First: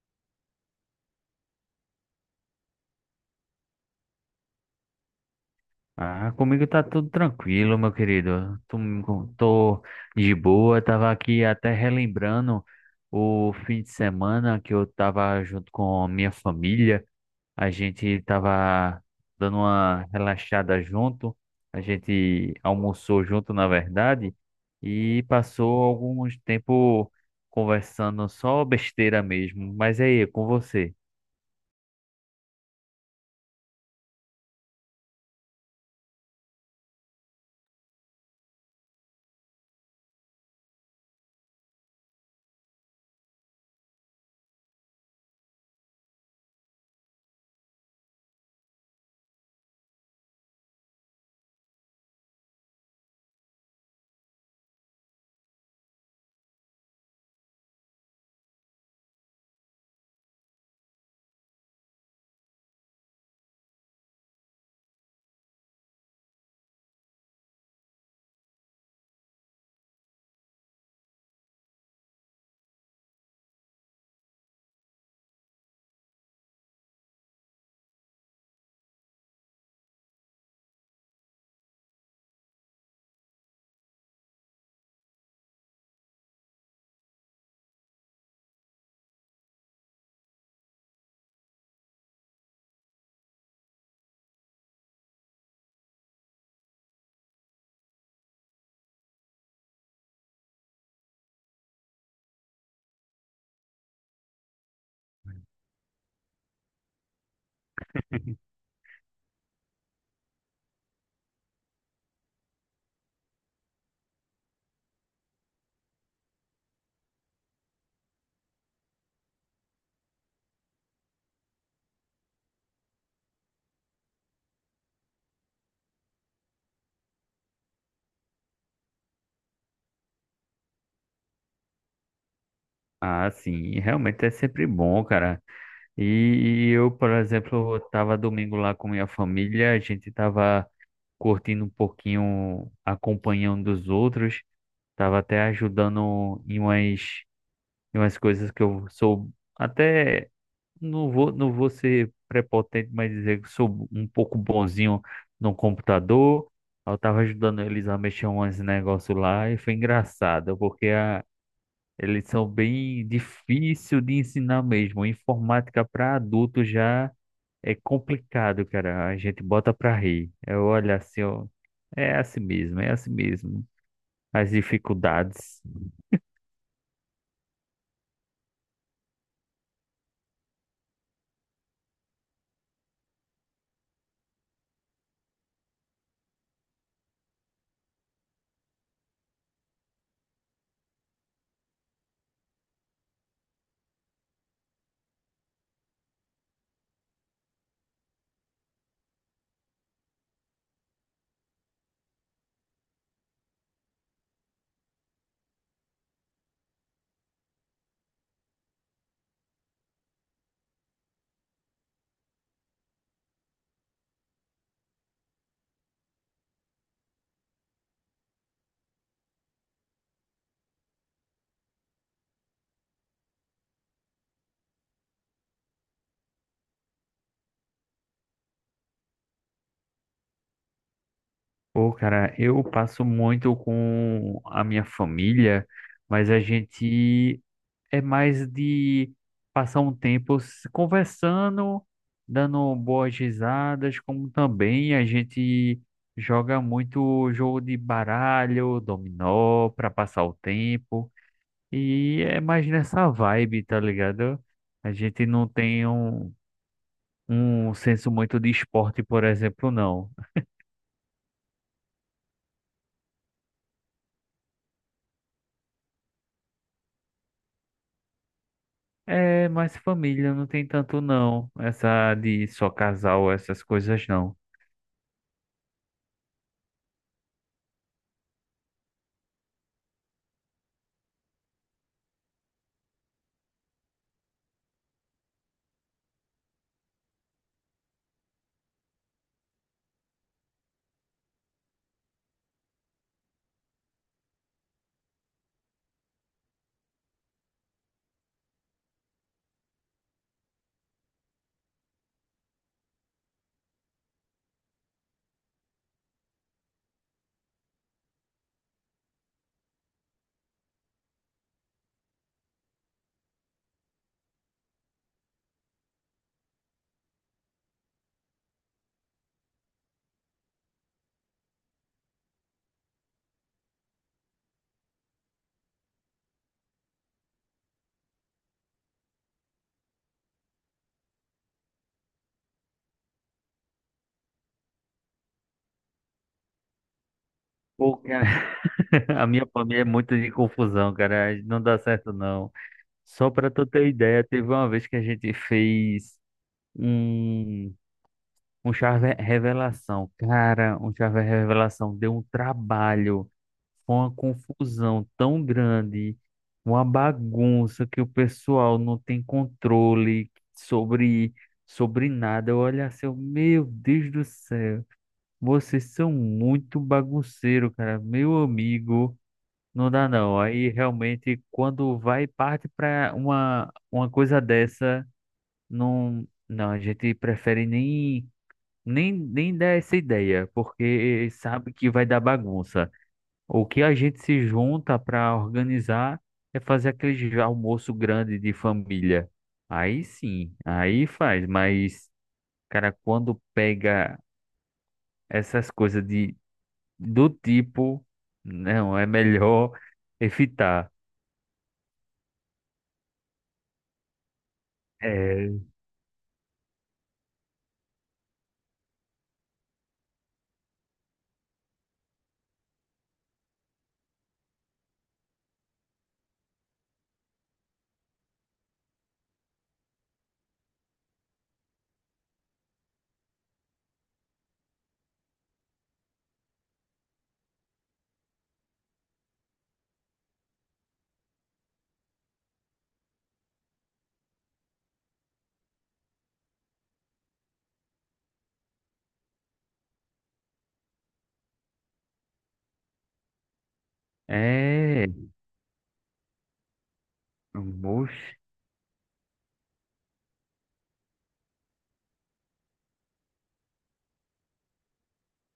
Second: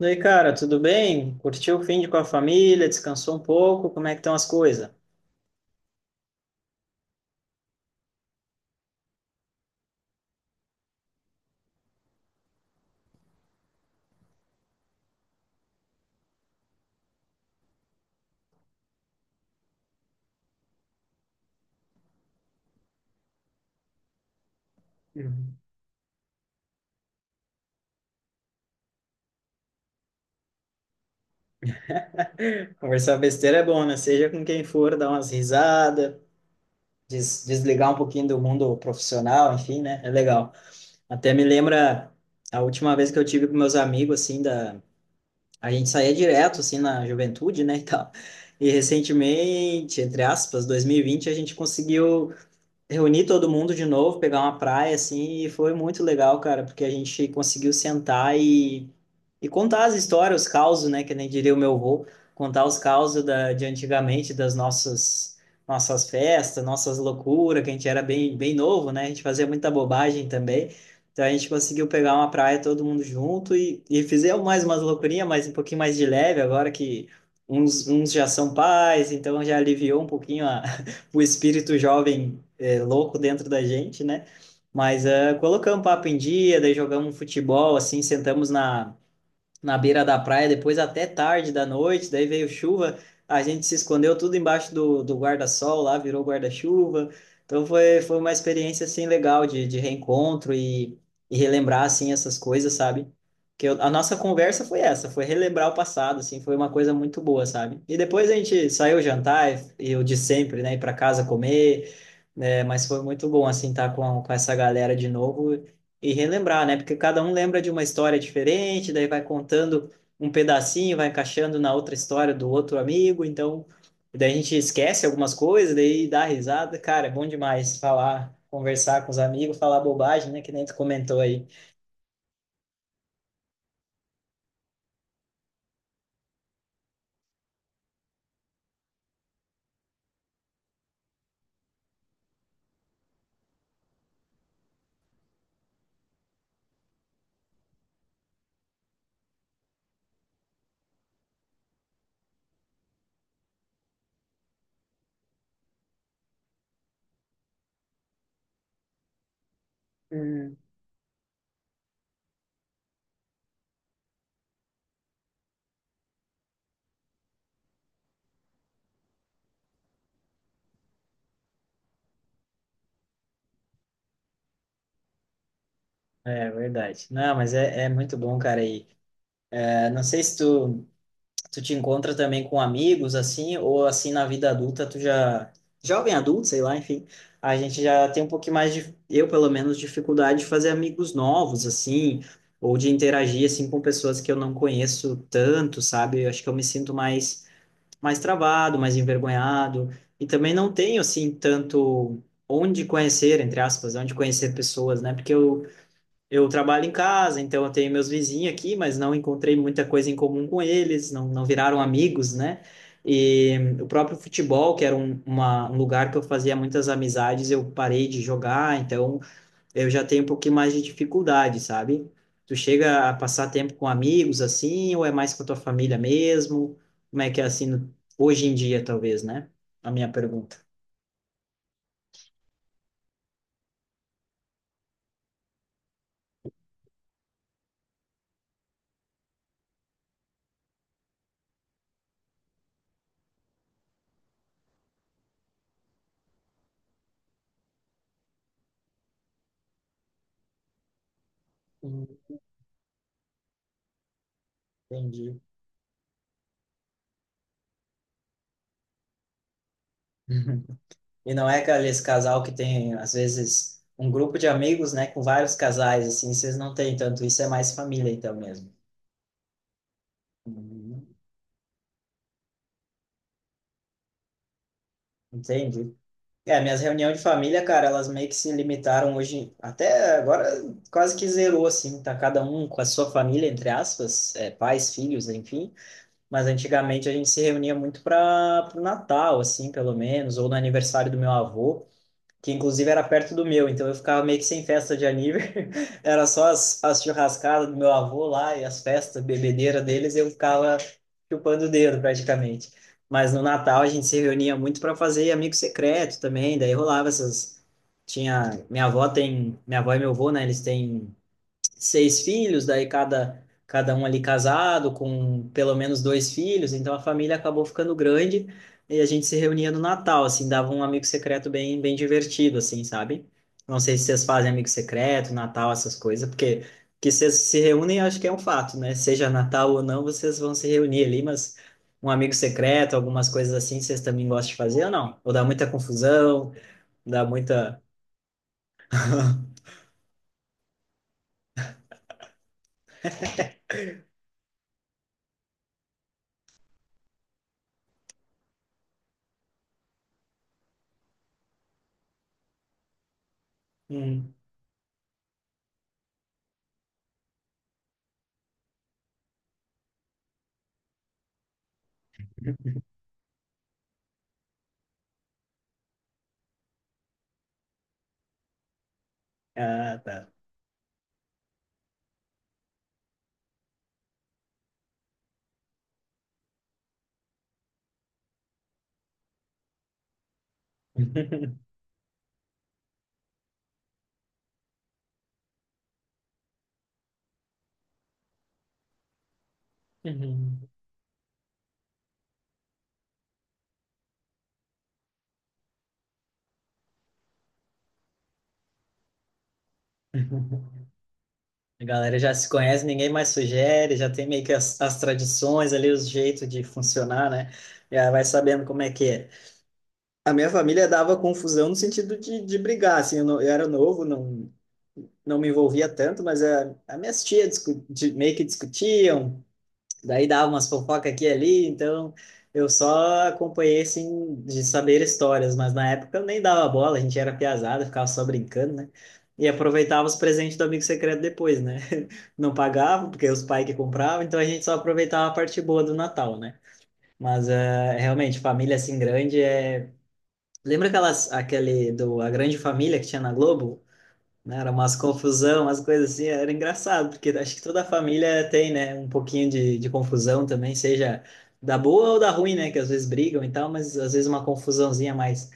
E aí, cara, tudo bem? Curtiu o fim com a família? Descansou um pouco? Como é que estão as coisas? Ah, comigo tá tudo tranquilo, meu querido. Tô de boa, tava aqui até relembrando o fim de semana que eu tava junto com a minha família. A gente tava dando uma relaxada junto, a gente almoçou junto, na verdade, e Uhum. passou alguns tempo conversando só besteira mesmo. Mas aí, com você? Conversar besteira é bom, né? Seja com quem for, dar umas risadas, desligar um pouquinho do mundo profissional, enfim, né? É legal. Até me lembra a última vez que eu tive com meus amigos, assim, a gente saía direto, assim, na juventude, né, e tal. E recentemente, entre aspas, 2020, a gente conseguiu reunir todo mundo de novo, pegar uma praia, assim, e foi muito legal, cara, porque a gente conseguiu sentar e contar as histórias, os causos, né, que nem diria o meu avô, contar os causos de antigamente, das nossas festas, nossas loucuras, que a gente era bem, bem novo, né, a gente fazia muita bobagem também, então a gente conseguiu pegar uma praia todo mundo junto e fizemos mais umas loucurinhas, mas um pouquinho mais de leve, agora que uns já são pais, então já aliviou um pouquinho o espírito jovem é, louco dentro da gente, né? Mas colocamos papo em dia, daí jogamos um futebol, assim, sentamos na beira da praia, depois até tarde da noite, daí veio chuva, a gente se escondeu tudo embaixo do guarda-sol lá, virou guarda-chuva. Então foi uma experiência assim legal de reencontro e relembrar assim essas coisas, sabe? A nossa conversa foi essa, foi relembrar o passado, assim, foi uma coisa muito boa, sabe? E depois a gente saiu jantar, e eu de sempre, né, ir para casa comer, né? Mas foi muito bom assim estar com essa galera de novo e relembrar, né? Porque cada um lembra de uma história diferente, daí vai contando um pedacinho, vai encaixando na outra história do outro amigo, então daí a gente esquece algumas coisas, daí dá risada. Cara, é bom demais falar, conversar com os amigos, falar bobagem, né? Que nem tu comentou aí. Ah, sim, realmente é sempre bom, cara. E, e eu, por exemplo, estava domingo lá com minha família, a gente estava curtindo um pouquinho, acompanhando os outros, estava até ajudando em umas coisas que eu sou até, não vou ser prepotente, mas dizer que sou um pouco bonzinho no computador. Eu estava ajudando eles a mexer uns negócios lá e foi Hum. engraçado, porque eles são bem difícil de ensinar mesmo. Informática para adulto já. É complicado, cara. A gente bota pra rir. Eu olho assim, ó. É assim mesmo, é assim mesmo. As dificuldades. É verdade. Não, mas é muito bom, cara. E, é, não sei se tu. Tu te encontra também com amigos, assim, ou assim na vida adulta, tu já. Jovem adulto, sei lá, enfim. A gente já tem um pouquinho mais de. Eu, pelo menos, dificuldade de fazer amigos novos, assim, ou de interagir, assim, com pessoas que eu não conheço tanto, sabe? Eu acho que eu me sinto mais travado, mais envergonhado. E também não tenho, assim, tanto onde conhecer, entre aspas, onde conhecer pessoas, né? Porque eu trabalho em casa, então eu tenho meus vizinhos aqui, mas não encontrei muita coisa em comum com eles, não, não viraram amigos, né? E o próprio futebol, que era um lugar que eu fazia muitas amizades, eu parei de jogar, então eu já tenho um pouquinho mais de dificuldade, sabe? Tu chega a passar tempo com amigos assim, ou é mais com a tua família mesmo? Como é que é assim hoje em dia, talvez, né? A minha pergunta. Pô, cara, eu passo muito com a minha família, mas a gente é mais de passar um tempo se conversando, dando boas risadas, como também a gente joga muito jogo de baralho, dominó, para passar o tempo. Hum, E é mais nessa vibe, tá ligado? A gente Entendi. não tem um, um senso muito de esporte, por exemplo, não. E não é aqueles casal que tem, às vezes, um grupo de amigos, né, com vários casais, assim, vocês não têm tanto, isso é mais família, então, mesmo. É mais família, não tem tanto Uhum. não. Essa de só casal, essas coisas não. Entendi. É, minhas reuniões de família, cara, elas meio que se limitaram hoje, até agora quase que zerou, assim, tá cada um com a sua família, entre aspas, é, pais, filhos, enfim, mas antigamente a gente se reunia muito para o Natal, assim, pelo menos, ou no aniversário do meu avô, que inclusive era perto do meu, então eu ficava meio que sem festa de aniversário. Era só as churrascadas do meu avô lá e as festas, bebedeira deles, eu ficava chupando o dedo praticamente. Mas no Natal a gente se reunia muito para fazer amigo secreto também, daí rolava essas. Tinha. Minha avó tem. Minha avó e meu avô, né? Eles têm seis filhos, daí cada um ali casado, com pelo menos dois filhos, então a família acabou ficando grande e a gente se reunia no Natal, assim, dava um amigo secreto bem, bem divertido, assim, sabe? Não sei se vocês fazem amigo secreto, Natal, essas coisas, porque que vocês se reúnem, acho que é um fato, né? Seja Natal ou não, vocês vão se reunir ali, mas um amigo secreto, algumas coisas assim, vocês também gostam de fazer ou não? Ou dá muita confusão, dá muita. Pô, cara, a minha família é muito de confusão, cara. Não dá certo não. Só pra tu ter ideia, teve uma vez que a gente fez um. Um Charver Revelação. Cara, um Charver Revelação deu um trabalho. Foi uma Hum. confusão tão grande, uma bagunça que o pessoal não tem controle sobre nada. Eu olho assim, eu, meu Deus do céu, vocês são muito bagunceiro, cara. Meu amigo, não Ah, dá tá. não. Aí realmente, quando vai parte para uma coisa dessa, não, não, a gente prefere nem. Nem dá essa ideia, porque sabe que vai dar bagunça. O que a gente se junta para organizar é fazer aquele almoço grande de família. Aí sim, Uhum. aí faz, mas, cara, quando pega essas coisas do tipo, não, é melhor evitar. A galera já se conhece, ninguém mais sugere, já tem meio que as É, tradições ali, os jeitos de funcionar, né? Já vai sabendo como é que é. A minha família dava confusão no sentido de brigar, assim, eu, eu era novo, não, não me envolvia tanto, mas a minhas tias meio que discutiam, daí dava umas fofocas aqui e ali, então eu só acompanhei, assim, de saber histórias, mas na época eu nem dava bola, a gente era piazada, ficava só brincando, né? E aproveitava os presentes do amigo secreto depois, né? Não pagava, porque os pais que compravam, então a gente só aproveitava a parte boa do Natal, né? Mas realmente, família assim grande é. Lembra aquelas, aquele do A Grande Família que tinha na Globo? Né, era umas é, confusão, umas coisas assim, era engraçado, porque acho que toda a família tem, né, um pouquinho de confusão também, seja da boa ou da ruim, né, que às vezes brigam e tal, mas às vezes uma confusãozinha mais,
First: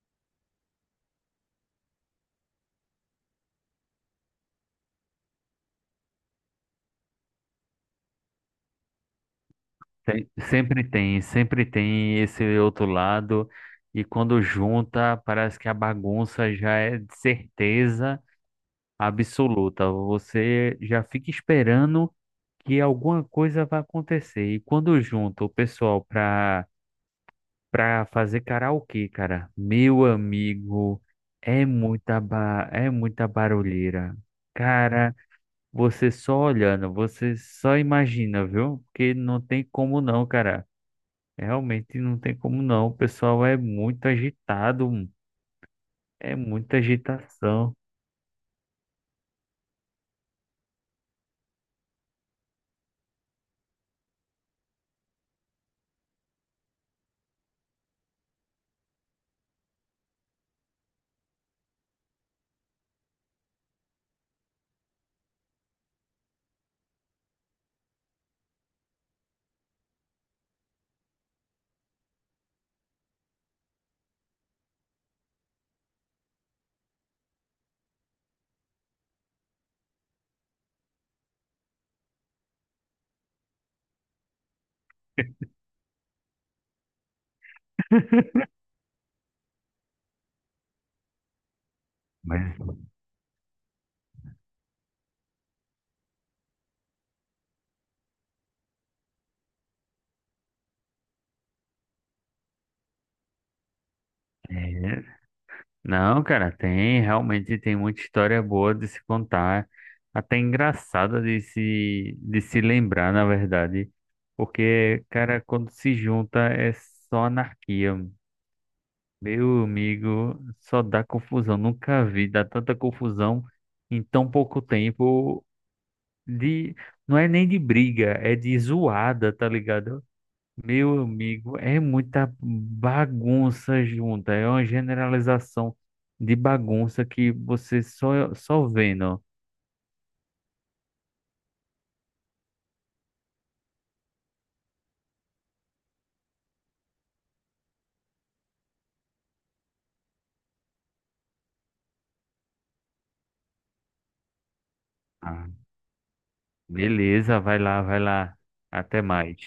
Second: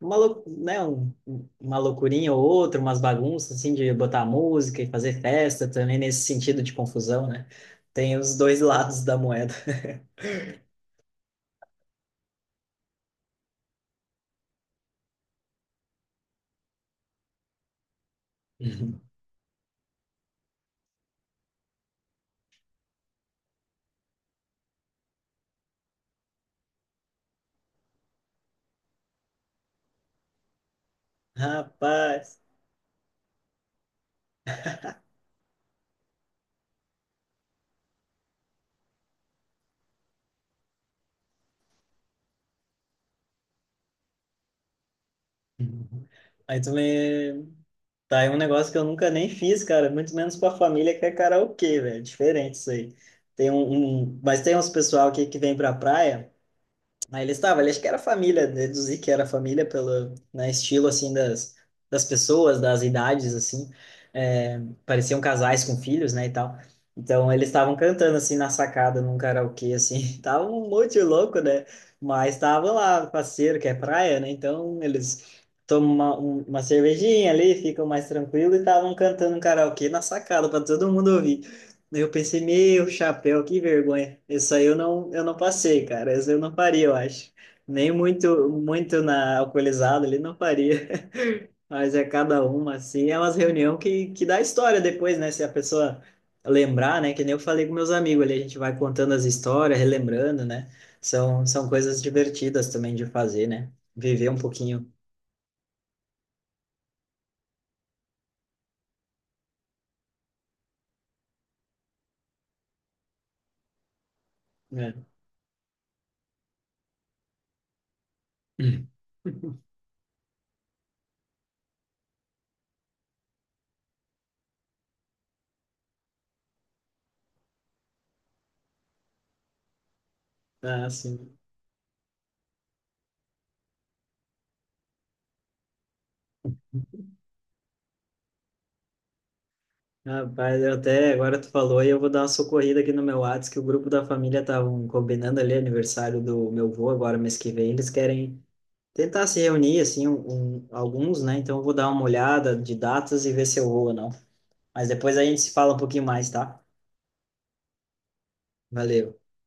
né, uma loucurinha ou outra, umas bagunças, assim, de botar música e fazer festa também, nesse sentido de confusão, né, tem os dois lados da moeda. Sempre tem esse outro lado, e quando junta, parece que a bagunça já é de certeza absoluta. Você já fica esperando que alguma coisa vai acontecer. E quando junta o pessoal para fazer karaokê, cara, meu amigo, é muita Rapaz, ba é muita barulheira. Cara, você só olhando, você só imagina, viu? Porque não tem como não, cara. Realmente não tem como não. O pessoal é muito agitado, é aí tu muita me, agitação. tá, é um negócio que eu nunca nem fiz, cara, muito menos com a família, que é karaokê, velho. Diferente isso aí. Mas tem uns pessoal aqui que vem pra praia. Aí ele estava, ele acho que era família, deduzi que era família pelo, né, estilo assim das, pessoas, das idades assim, é, pareciam casais com filhos, né, e tal. Então eles estavam cantando assim na sacada num karaokê assim, tava um monte de louco, né? Mas tava lá parceiro que é praia, né? Então eles tomam uma cervejinha ali, ficam mais tranquilo e estavam cantando um karaokê na sacada para todo mundo ouvir. Eu pensei, meu chapéu, que vergonha. Isso aí eu não passei, cara. Isso eu não faria, eu acho. Nem muito, muito na alcoolizado ali não faria. Mas é cada Mas uma, assim. É umas reunião que dá história depois, né? Se a pessoa lembrar, né? Que nem eu falei com meus amigos ali, a gente vai contando as histórias, relembrando, né? São coisas divertidas também de fazer, né? Viver um pouquinho, é. Não, cara, tem, realmente tem muita história boa de se contar, até engraçada de se lembrar, na verdade. né? Porque, cara, quando se junta é só anarquia. Meu amigo, só dá confusão. Nunca vi dar tanta confusão em tão pouco tempo de não é nem de briga, é de zoada, tá ligado? Ah, Meu sim. amigo, é muita bagunça junta, é uma generalização de bagunça que você só, só vendo. Rapaz, eu até agora tu falou e eu vou dar uma socorrida aqui no meu Whats, que o grupo da família estavam combinando ali aniversário do meu avô agora mês que vem. Eles querem tentar se reunir, assim, alguns, né? Então eu vou dar uma olhada de datas e ver se eu vou ou não. Mas depois a gente Ah, se fala um pouquinho mais, tá? Beleza, vai lá, vai lá. Até Valeu. mais.